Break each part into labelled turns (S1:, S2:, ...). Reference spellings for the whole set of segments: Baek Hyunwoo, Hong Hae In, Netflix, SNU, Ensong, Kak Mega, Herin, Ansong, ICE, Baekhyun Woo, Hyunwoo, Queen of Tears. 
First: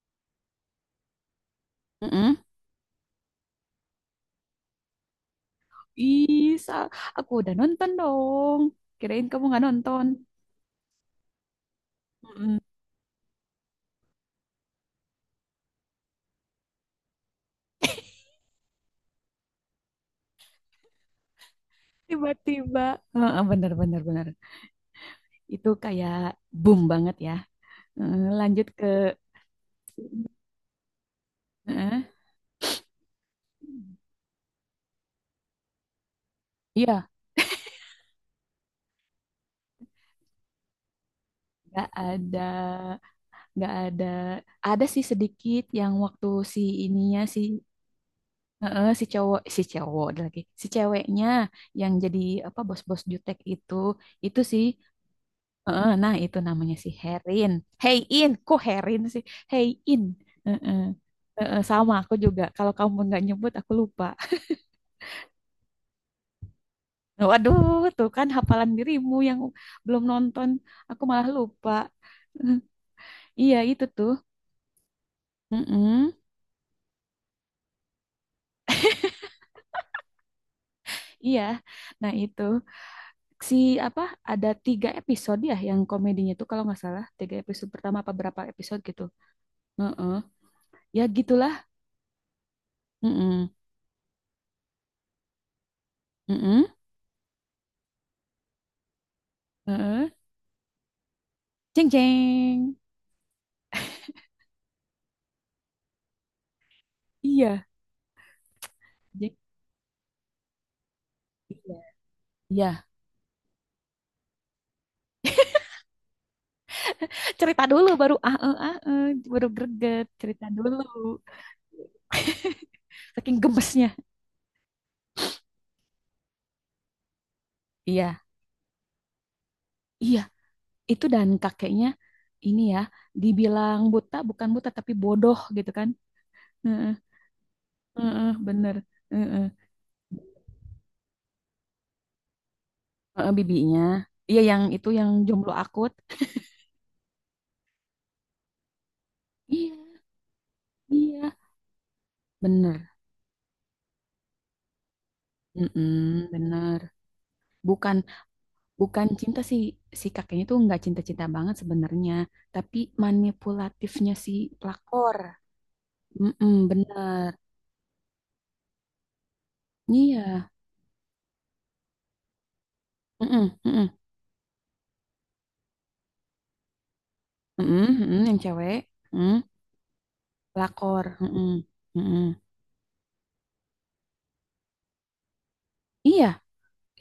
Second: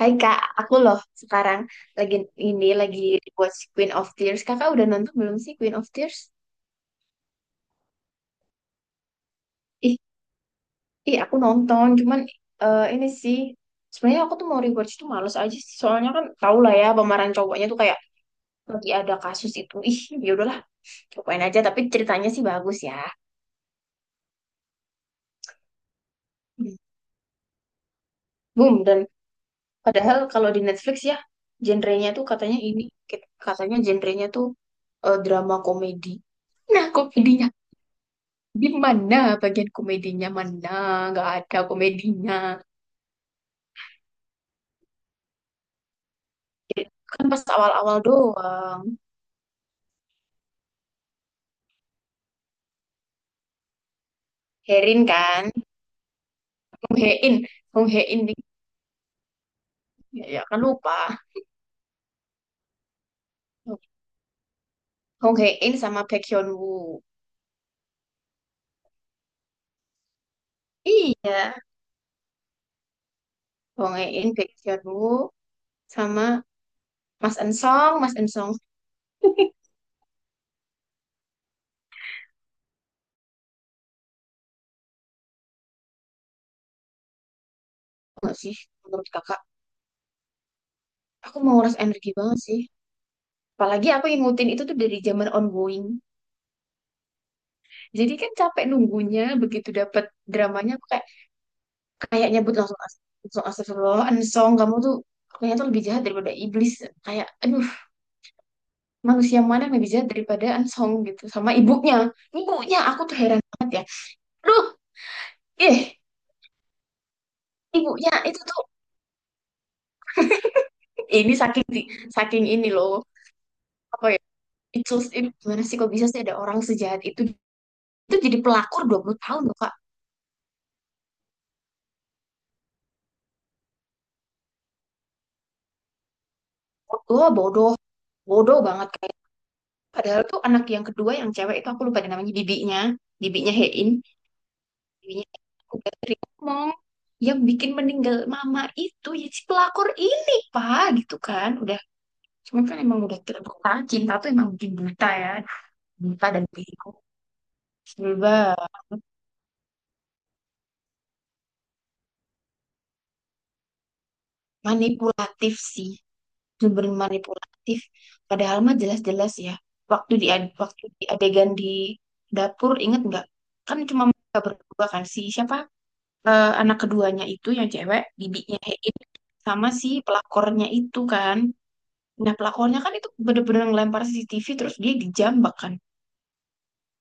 S1: Hai Kak, aku loh sekarang lagi
S2: Mm-mm.
S1: lagi watch Queen of Tears. Kakak udah nonton belum sih Queen of Tears?
S2: Ih, Sal, aku udah nonton dong. Kirain kamu nggak
S1: Ih,
S2: nonton.
S1: ih aku nonton, cuman
S2: Mm-mm.
S1: ini sih sebenarnya aku tuh mau rewatch tuh males aja sih. Soalnya kan tau lah ya pemeran cowoknya tuh kayak lagi ada kasus itu. Ih, ya udahlah, cobain aja. Tapi ceritanya sih bagus
S2: Tiba-tiba,
S1: ya.
S2: heeh, bener bener bener. Itu kayak
S1: Hmm.
S2: boom banget ya. Heeh, lanjut
S1: Boom
S2: ke,
S1: dan padahal kalau di Netflix ya
S2: heeh.
S1: genrenya tuh katanya ini katanya genrenya tuh drama komedi. Nah,
S2: Iya,
S1: komedinya. Gimana bagian komedinya? Mana? Nggak ada
S2: nggak
S1: komedinya.
S2: ada, nggak ada. Ada sih sedikit yang waktu si ininya
S1: Kan
S2: si
S1: pas awal-awal
S2: heeh,
S1: doang.
S2: si cowok ada lagi, si ceweknya yang jadi apa bos-bos jutek itu sih
S1: Herin kan?
S2: heeh, nah itu namanya si
S1: Hong Hae In,
S2: Herin.
S1: Hong
S2: Hey
S1: Hae In
S2: In,
S1: nih.
S2: kok Herin sih? Hey In.
S1: Ya, ya, kan
S2: Heeh.
S1: lupa.
S2: Heeh, sama aku juga. Kalau kamu nggak nyebut aku lupa.
S1: Hong Hae In sama Baekhyun Woo.
S2: Waduh, tuh kan hafalan dirimu yang belum nonton, aku malah
S1: Iya.
S2: lupa. Iya itu
S1: Hong
S2: tuh.
S1: Hae In, Baekhyun Woo
S2: Mm-mm.
S1: sama Mas Ensong, Mas Ensong
S2: Iya. Nah itu si apa? Ada 3 episode ya yang komedinya tuh kalau nggak salah 3 episode pertama apa
S1: enggak
S2: berapa
S1: sih
S2: episode gitu.
S1: menurut kakak.
S2: Heeh. Ya
S1: Aku
S2: gitulah.
S1: mau nguras energi banget sih.
S2: Mm-mm.
S1: Apalagi aku yang ngikutin itu tuh dari zaman ongoing.
S2: Mm-mm.
S1: Jadi kan capek nunggunya, begitu dapet
S2: Heeh.
S1: dramanya aku kayak
S2: Ceng
S1: kayak nyebut
S2: ceng.
S1: langsung langsung astagfirullah Ansong kamu tuh kayaknya tuh lebih jahat daripada iblis kayak aduh
S2: Iya.
S1: manusia mana yang lebih jahat daripada Ansong gitu sama
S2: Iya.
S1: ibunya. Ibunya
S2: Iya.
S1: aku tuh heran banget ya aduh eh,
S2: Cerita dulu
S1: ibunya
S2: baru
S1: itu tuh.
S2: baru greget, cerita dulu.
S1: Ini saking saking ini loh
S2: Saking gemesnya.
S1: apa ya itu gimana sih kok bisa sih ada orang sejahat itu. Itu
S2: Iya.
S1: jadi pelakor 20 tahun loh kak.
S2: Iya, itu dan kakeknya ini ya dibilang buta bukan buta tapi bodoh gitu kan. Heeh,
S1: Bodoh bodoh
S2: heeh,
S1: bodoh
S2: bener.
S1: banget kayak
S2: Heeh.
S1: padahal tuh anak yang kedua yang cewek itu aku lupa namanya bibinya.
S2: Heeh,
S1: Bibinya
S2: bibinya.
S1: Hein
S2: Iya yang itu yang
S1: Dewinya.
S2: jomblo
S1: Aku
S2: akut.
S1: gak tadi ngomong, yang bikin meninggal mama itu ya si
S2: Iya,
S1: pelakor ini pak gitu
S2: iya.
S1: kan udah. Cuman kan
S2: Bener.
S1: emang udah terbuka, cinta tuh emang bikin buta ya, buta
S2: Mm-mm,
S1: dan
S2: bener.
S1: bego,
S2: Bukan
S1: sebel banget.
S2: bukan cinta sih, si kakeknya tuh nggak cinta-cinta banget sebenarnya, tapi manipulatifnya si pelakor.
S1: Manipulatif sih,
S2: Mm-mm,
S1: sumber
S2: bener.
S1: manipulatif. Padahal mah jelas-jelas ya waktu
S2: Iya.
S1: waktu di adegan di dapur inget nggak,
S2: Mm-mm,
S1: kan
S2: mm-mm,
S1: cuma mereka berdua kan si siapa. Eh, anak keduanya itu yang
S2: mm-mm,
S1: cewek
S2: mm-mm, yang
S1: bibinya
S2: cewek.
S1: Hein
S2: Mm,
S1: sama si pelakornya itu
S2: pelakor.
S1: kan.
S2: Mm-mm, mm-mm.
S1: Nah, pelakonnya kan itu bener-bener ngelempar CCTV terus dia dijambak kan.
S2: Iya,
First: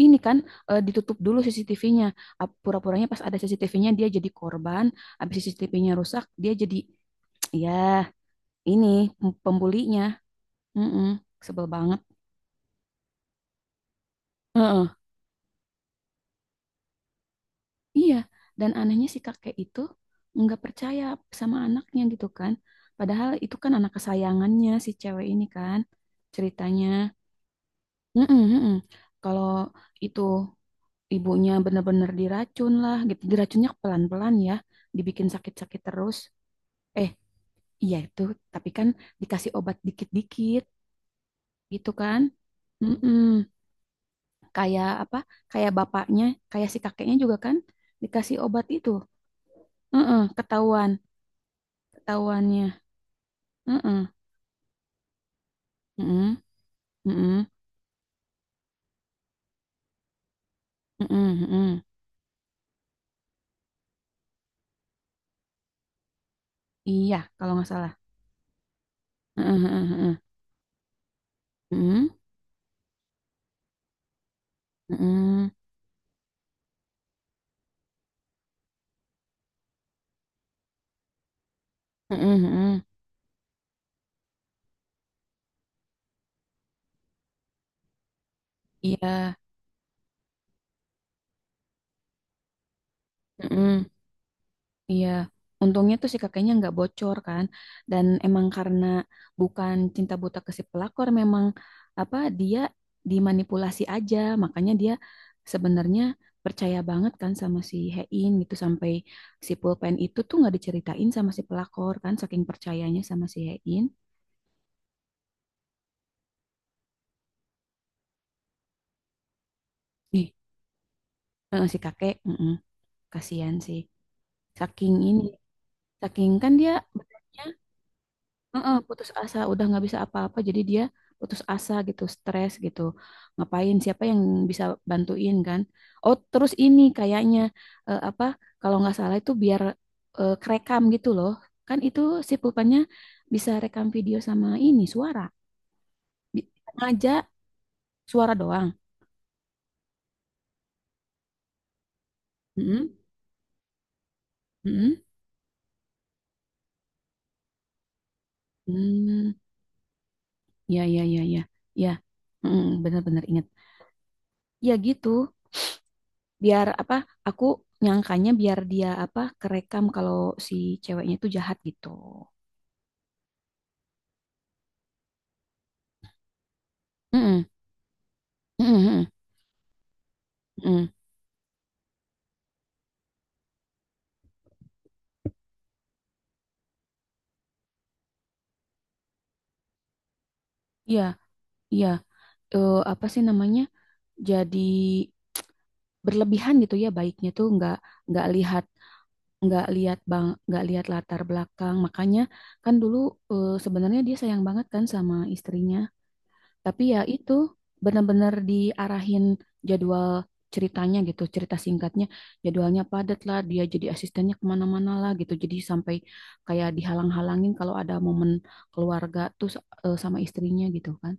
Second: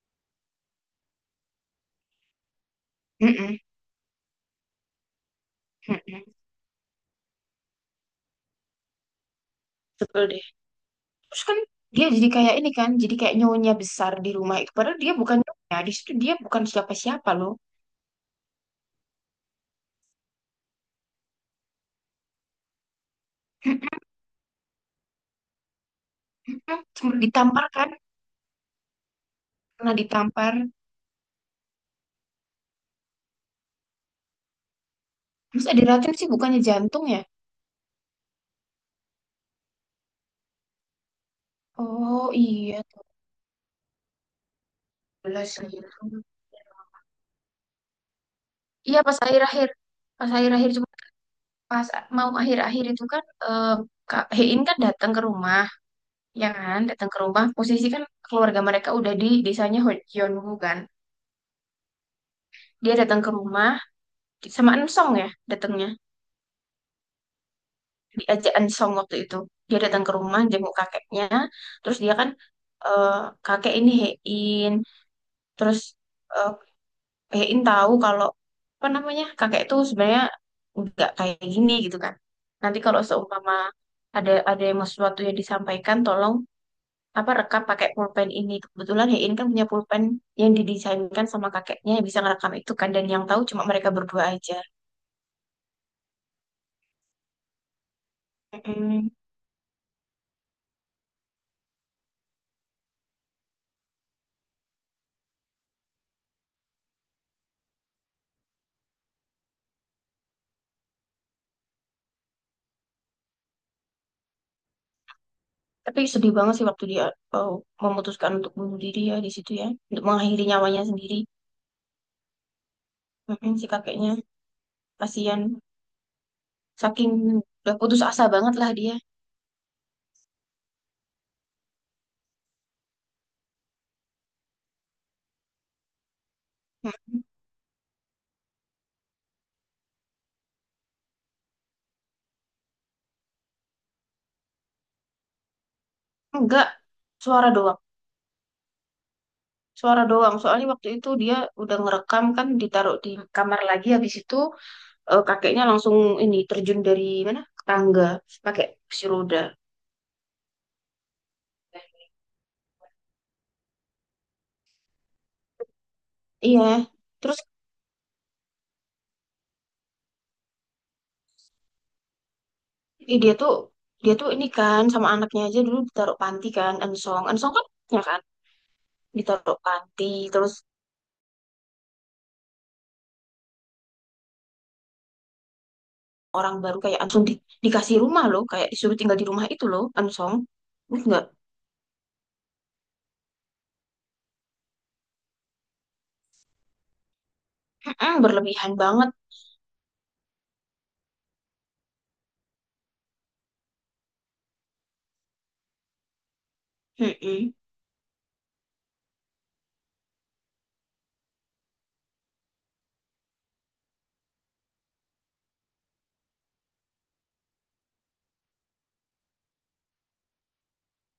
S2: ini kan eh, ditutup dulu CCTV-nya. Pura-puranya pas ada
S1: Mm-mm,
S2: CCTV-nya dia jadi korban. Habis CCTV-nya rusak,
S1: mm-mm.
S2: dia jadi, ya ini pembulinya.
S1: Sebel deh.
S2: Mm-mm,
S1: Terus kan
S2: sebel banget.
S1: dia jadi kayak ini kan, jadi kayak nyonya besar di rumah itu.
S2: Heeh,
S1: Padahal dia bukan nyonya, di situ dia bukan siapa-siapa loh.
S2: iya, dan anehnya si kakek itu nggak percaya sama anaknya gitu kan. Padahal itu kan anak
S1: Mm-mm,
S2: kesayangannya si cewek ini kan
S1: mm-mm.
S2: ceritanya.
S1: Sempet ditampar kan,
S2: Mm-mm, mm-mm. Kalau
S1: pernah
S2: itu
S1: ditampar.
S2: ibunya benar-benar diracun lah gitu. Diracunnya pelan-pelan ya, dibikin
S1: Terus
S2: sakit-sakit
S1: ada racun
S2: terus.
S1: sih bukannya jantung
S2: Eh,
S1: ya?
S2: iya itu, tapi kan dikasih obat dikit-dikit gitu kan.
S1: Oh iya,
S2: Mm-mm. Kayak apa?
S1: 12
S2: Kayak
S1: lirung.
S2: bapaknya, kayak si kakeknya juga kan dikasih obat itu.
S1: Iya pas akhir-akhir,
S2: Mm-mm,
S1: cuma
S2: ketahuan,
S1: pas mau
S2: ketahuannya.
S1: akhir-akhir itu kan
S2: Mm-mm,
S1: Kak Hein kan datang ke rumah.
S2: mm-mm,
S1: Ya kan datang ke rumah,
S2: mm-mm,
S1: posisi kan keluarga mereka udah di desanya Gyeonggu kan.
S2: mm-mm, mm-mm.
S1: Dia datang ke rumah sama Ensong ya datangnya,
S2: Iya, kalau nggak salah.
S1: diajak Ensong waktu itu,
S2: Mm-mm,
S1: dia datang ke
S2: mm-mm,
S1: rumah jenguk kakeknya. Terus
S2: mm-mm,
S1: dia kan eh, kakek ini Hein,
S2: mm-mm,
S1: terus eh, Hein tahu kalau apa namanya kakek itu sebenarnya nggak kayak gini gitu kan.
S2: mm-mm,
S1: Nanti
S2: mm-mm.
S1: kalau seumpama ada yang mau sesuatu yang disampaikan tolong apa rekam pakai pulpen ini, kebetulan
S2: Iya,
S1: Hein kan punya pulpen yang didesainkan sama kakeknya yang bisa ngerekam itu kan, dan yang tahu cuma
S2: mm-mm,
S1: mereka berdua aja.
S2: iya, untungnya tuh si kakeknya nggak bocor kan, dan emang karena
S1: Mm-mm.
S2: bukan cinta buta ke si pelakor, memang apa dia dimanipulasi aja, makanya dia sebenarnya percaya banget kan sama si Hein gitu sampai si pulpen itu tuh nggak diceritain sama si pelakor kan, saking percayanya sama si Hein.
S1: Tapi sedih banget sih waktu dia, oh, memutuskan untuk bunuh diri ya di situ ya, untuk
S2: Ih,
S1: mengakhiri nyawanya sendiri.
S2: eh, si kakek, mm,
S1: Mm-mm,
S2: kasihan
S1: si
S2: sih,
S1: kakeknya
S2: saking ini,
S1: kasihan,
S2: saking kan dia
S1: saking
S2: betulnya.
S1: udah putus asa banget lah
S2: Heeh,
S1: dia.
S2: putus asa udah nggak bisa apa-apa jadi dia putus asa gitu stres gitu ngapain siapa yang bisa bantuin kan. Oh terus ini
S1: Mm-mm.
S2: kayaknya eh, apa kalau nggak salah itu biar eh, kerekam gitu loh kan itu si pulpennya bisa rekam video sama ini suara. Bi-
S1: Enggak,
S2: ngajak
S1: suara doang,
S2: suara doang.
S1: suara doang soalnya waktu itu dia udah ngerekam kan,
S2: Mm-mm,
S1: ditaruh di kamar lagi, habis itu
S2: mm-mm.
S1: kakeknya langsung ini terjun dari mana, tangga, pakai kursi
S2: Hmm,
S1: roda.
S2: ya ya ya ya ya. Mm, benar-benar ingat ya gitu
S1: Iya
S2: biar apa
S1: terus
S2: aku nyangkanya biar dia apa kerekam kalau si ceweknya itu jahat gitu.
S1: eh, dia tuh dia tuh ini kan sama anaknya aja dulu ditaruh panti kan, Ensong
S2: Mm-mm,
S1: Ensong kan, ya kan,
S2: mm-mm, mm-mm,
S1: ditaruh panti. Terus
S2: mm-mm.
S1: orang baru kayak Ansong dikasih rumah loh, kayak disuruh tinggal di rumah itu loh Ansong,
S2: Iya,
S1: terus nggak.
S2: iya. Eh, apa sih namanya? Jadi berlebihan gitu ya baiknya tuh
S1: Mm-mm,
S2: nggak lihat
S1: berlebihan banget.
S2: nggak lihat bang nggak lihat latar belakang makanya kan dulu eh, sebenarnya dia sayang banget kan sama istrinya. Tapi ya itu
S1: Mm-mm,
S2: benar-benar diarahin jadwal ceritanya gitu, cerita singkatnya jadwalnya padat lah, dia jadi asistennya kemana-mana lah gitu. Jadi sampai kayak dihalang-halangin kalau ada momen keluarga tuh eh, sama istrinya gitu kan.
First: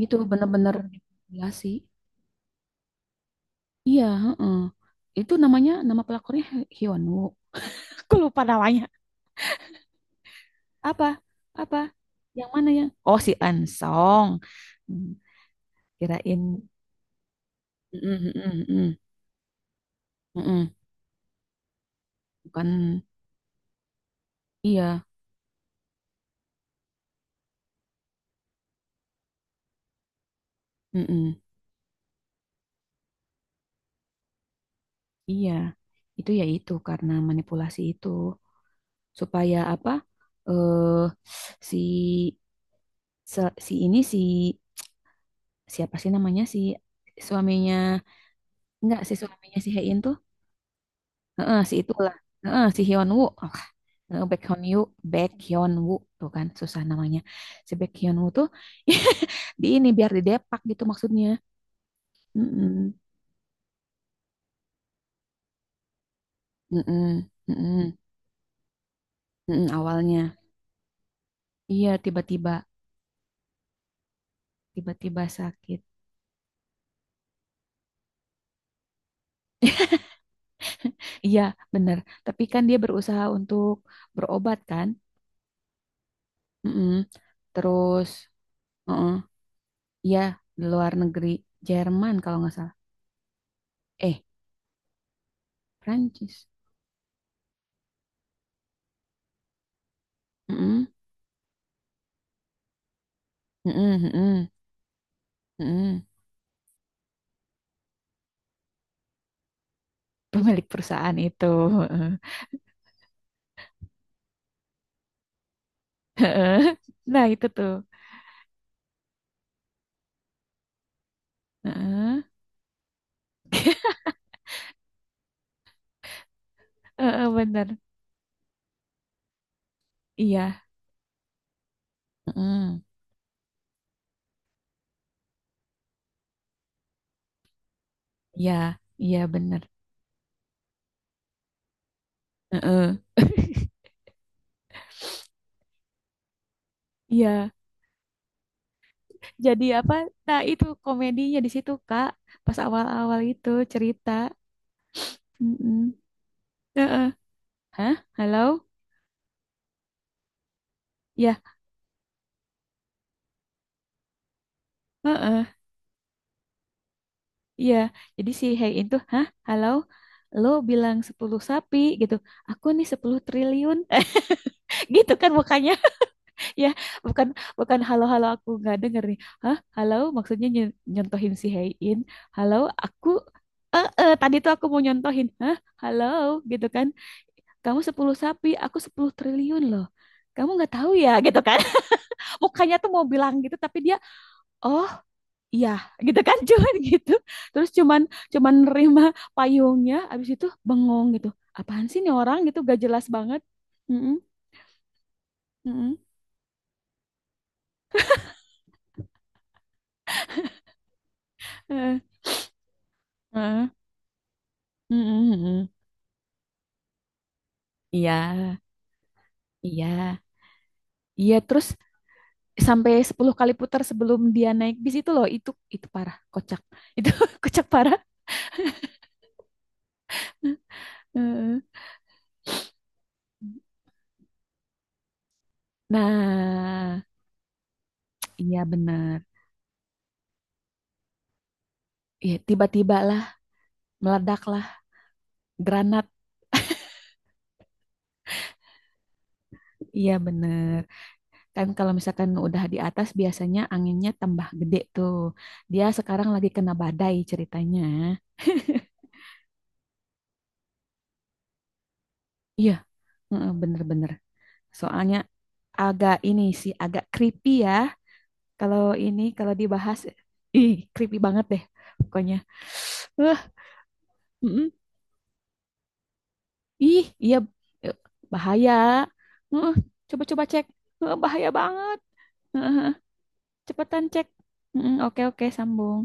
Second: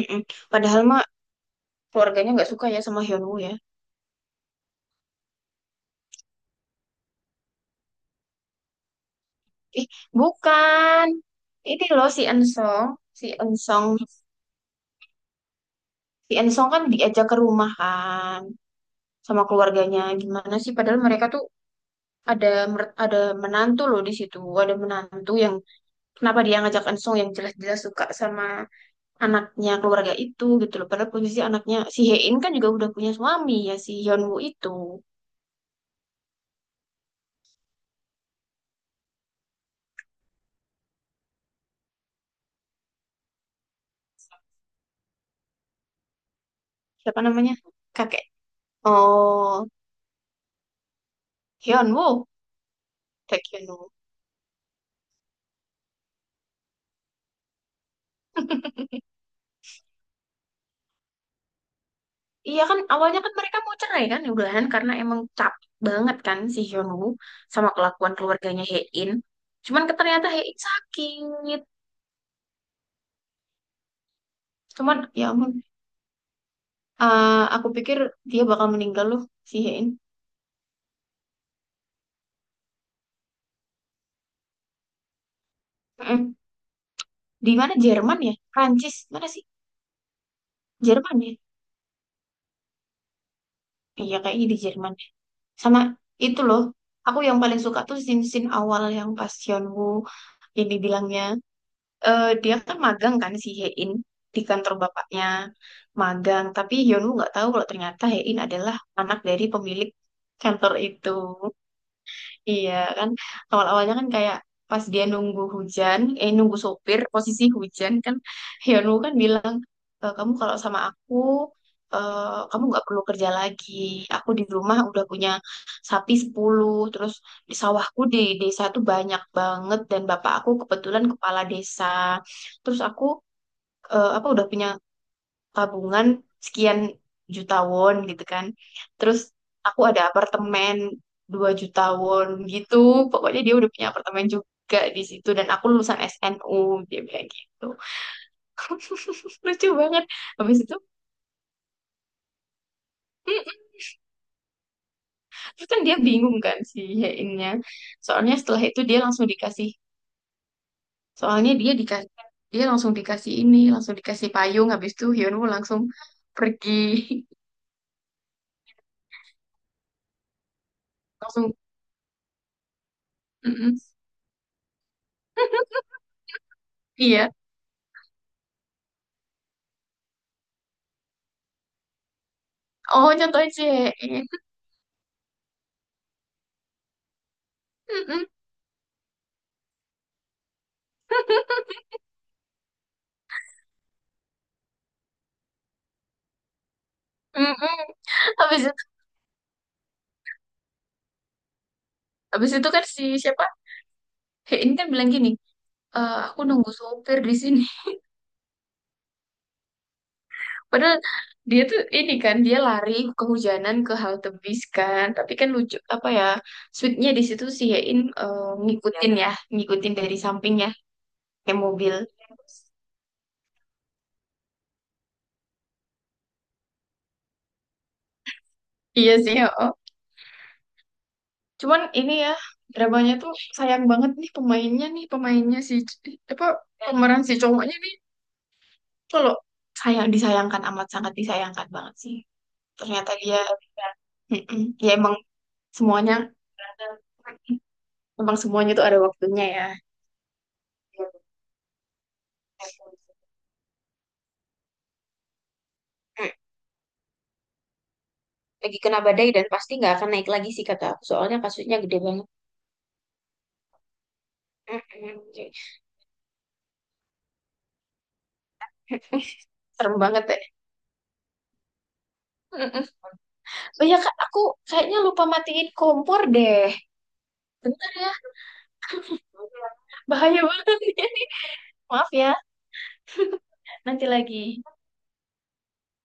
S2: Gitu benar-benar
S1: Padahal mah
S2: dimanipulasi.
S1: keluarganya nggak suka ya sama Hyunwoo ya.
S2: Iya, heeh. Itu namanya nama pelakornya Hyunwoo. Aku lupa namanya.
S1: Ih bukan,
S2: Apa?
S1: ini
S2: Apa?
S1: loh si
S2: Yang mana ya?
S1: Ensong,
S2: Oh,
S1: si
S2: si
S1: Ensong.
S2: Ansong. Hmm,
S1: Si
S2: kirain.
S1: Ensong kan diajak ke rumah
S2: Mm, mm,
S1: kan
S2: mm, mm,
S1: sama keluarganya.
S2: mm, mm,
S1: Gimana sih?
S2: mm.
S1: Padahal mereka tuh ada
S2: Bukan.
S1: ada menantu loh di situ. Ada
S2: Iya,
S1: menantu, yang kenapa dia ngajak Ensong yang jelas-jelas suka sama anaknya keluarga itu gitu loh. Padahal
S2: mm-mm,
S1: posisi anaknya si Hein kan juga udah punya suami ya si Hyunwoo itu.
S2: iya. Itu ya itu karena manipulasi itu supaya apa? Eh, si si ini si siapa sih namanya si
S1: Siapa namanya?
S2: suaminya,
S1: Kakek.
S2: enggak si
S1: Oh,
S2: suaminya si Hein tuh. Heeh, si itulah.
S1: Hyunwoo.
S2: Heeh, si Hyun Woo.
S1: Baek
S2: Oh
S1: Hyunwoo.
S2: eh, Baekhyun Yu, Baekhyun Woo tuh kan susah namanya. Si Baekhyun Woo tuh di ini biar didepak gitu maksudnya.
S1: Iya kan
S2: Mm-mm,
S1: awalnya kan mereka mau cerai kan ya udahan karena emang capek banget kan si Hyunwoo
S2: mm-mm,
S1: sama
S2: mm-mm,
S1: kelakuan keluarganya Hae-in.
S2: mm-mm,
S1: Cuman ternyata
S2: awalnya.
S1: Hae-in sakit.
S2: Iya, tiba-tiba
S1: Cuman
S2: tiba-tiba
S1: ya ampun
S2: sakit.
S1: aku pikir dia bakal meninggal loh si Hae-in.
S2: Iya, bener. Tapi kan dia berusaha untuk berobat kan.
S1: Mm-mm.
S2: Mm-mm.
S1: Di mana
S2: Terus,
S1: Jerman ya? Prancis
S2: mm,
S1: mana sih?
S2: iya, di luar
S1: Jerman
S2: negeri.
S1: ya?
S2: Jerman kalau nggak salah.
S1: Iya
S2: Eh,
S1: kayaknya di Jerman. Sama itu
S2: Prancis.
S1: loh. Aku yang paling suka tuh scene-scene awal yang pas Hyunwoo ini
S2: Mm-mm.
S1: bilangnya dia kan magang kan si Hein
S2: Mm-mm,
S1: di
S2: mm-mm,
S1: kantor bapaknya,
S2: mm-mm.
S1: magang tapi Hyunwoo nggak tahu kalau ternyata Hein adalah anak dari pemilik
S2: Pemilik
S1: kantor itu.
S2: perusahaan itu.
S1: Iya kan awal-awalnya kan kayak pas dia nunggu hujan, eh nunggu
S2: Heeh.
S1: sopir
S2: Nah,
S1: posisi
S2: itu tuh.
S1: hujan kan, Hyunwoo kan bilang, "E, kamu kalau sama aku
S2: Heeh.
S1: kamu nggak perlu kerja lagi. Aku di rumah udah punya sapi 10, terus
S2: Heeh,
S1: di
S2: bener.
S1: sawahku di desa tuh banyak banget, dan bapak aku
S2: Iya.
S1: kebetulan kepala desa. Terus
S2: Mm-mm.
S1: aku apa udah punya tabungan sekian juta won gitu kan.
S2: Iya, iya
S1: Terus
S2: bener.
S1: aku ada apartemen 2 juta won gitu.
S2: Heeh.
S1: Pokoknya dia udah punya apartemen juga di situ dan aku lulusan SNU," dia bilang
S2: Iya,
S1: gitu.
S2: jadi
S1: Lucu
S2: apa?
S1: banget.
S2: Nah,
S1: Habis
S2: itu
S1: itu
S2: komedinya di situ, Kak. Pas awal-awal itu
S1: mm,
S2: cerita.
S1: terus kan
S2: Mm-mm.
S1: dia bingung kan si
S2: Heeh.
S1: Hein-nya.
S2: Hah?
S1: Soalnya setelah
S2: Halo?
S1: itu dia langsung dikasih,
S2: Ya,
S1: soalnya dia dikasih, dia langsung dikasih ini, langsung dikasih payung, habis itu
S2: heeh.
S1: Hyunwoo langsung pergi.
S2: Iya. Jadi si Hey itu, "Hah? Halo? Lo bilang 10
S1: Langsung
S2: sapi gitu. Aku nih 10
S1: mm-mm.
S2: triliun." Gitu kan mukanya. Ya, bukan
S1: Iya,
S2: bukan halo-halo aku nggak denger nih. "Hah? Halo?" Maksudnya nyontohin si Hein. "Halo, aku."
S1: oh, contohnya
S2: Eh, eh,
S1: ICE.
S2: tadi tuh aku mau nyontohin. "Hah? Halo?" gitu kan. "Kamu sepuluh
S1: Mm-mm.
S2: sapi, aku 10 triliun loh." Kamu nggak tahu ya gitu kan. Mukanya tuh mau bilang gitu tapi dia oh iya gitu kan, cuman gitu terus cuman cuman
S1: Habis itu,
S2: nerima payungnya abis itu bengong gitu apaan sih nih orang
S1: habis
S2: gitu
S1: itu
S2: gak
S1: kan
S2: jelas
S1: si
S2: banget.
S1: siapa?
S2: Mm-mm,
S1: He ini kan bilang gini,
S2: mm-mm,
S1: "Eh, aku nunggu sopir di sini." Padahal dia tuh
S2: eh,
S1: ini kan, dia lari
S2: eh,
S1: kehujanan ke halte bis kan.
S2: mm-mm,
S1: Tapi kan
S2: mm-mm.
S1: lucu apa ya? Sweetnya di situ, si Hein
S2: Iya
S1: ngikutin ya, ngikutin dari
S2: iya
S1: sampingnya
S2: iya
S1: kayak
S2: terus
S1: mobil.
S2: sampai 10 kali putar sebelum dia naik bis itu loh itu parah kocak itu kocak parah.
S1: Iya sih, oh.
S2: Eh, eh.
S1: Cuman ini ya dramanya tuh sayang banget nih pemainnya, nih pemainnya si apa,
S2: Nah
S1: pemeran si cowoknya nih
S2: iya
S1: itu
S2: bener.
S1: loh, sayang, disayangkan, amat sangat disayangkan banget sih
S2: Iya, tiba-tiba
S1: ternyata
S2: lah,
S1: dia.
S2: meledak
S1: Mm-mm.
S2: lah,
S1: Ya emang
S2: granat.
S1: semuanya, emang semuanya tuh ada waktunya ya.
S2: Iya, bener. Kan kalau misalkan udah di atas biasanya anginnya tambah gede tuh. Dia sekarang
S1: Mm,
S2: lagi kena badai ceritanya.
S1: lagi kena badai dan pasti nggak akan naik lagi sih kata aku. Soalnya kasusnya gede banget.
S2: Iya, heeh, bener-bener.
S1: Mm,
S2: Soalnya
S1: mm, mm.
S2: agak ini sih, agak creepy ya. Kalau ini, kalau
S1: Serem
S2: dibahas,
S1: banget ya.
S2: ih, creepy banget deh pokoknya.
S1: Mm, mm.
S2: Uh,
S1: Oh iya kak, aku
S2: mm-mm.
S1: kayaknya lupa matiin kompor deh.
S2: Ih, iya,
S1: Bentar
S2: eh,
S1: ya.
S2: bahaya. Uh,
S1: Bahaya
S2: coba-coba cek.
S1: banget. Ini
S2: Bahaya banget.
S1: maaf ya,
S2: Uh, cepetan
S1: nanti
S2: cek.
S1: lagi
S2: Mm, oke, oke, sambung.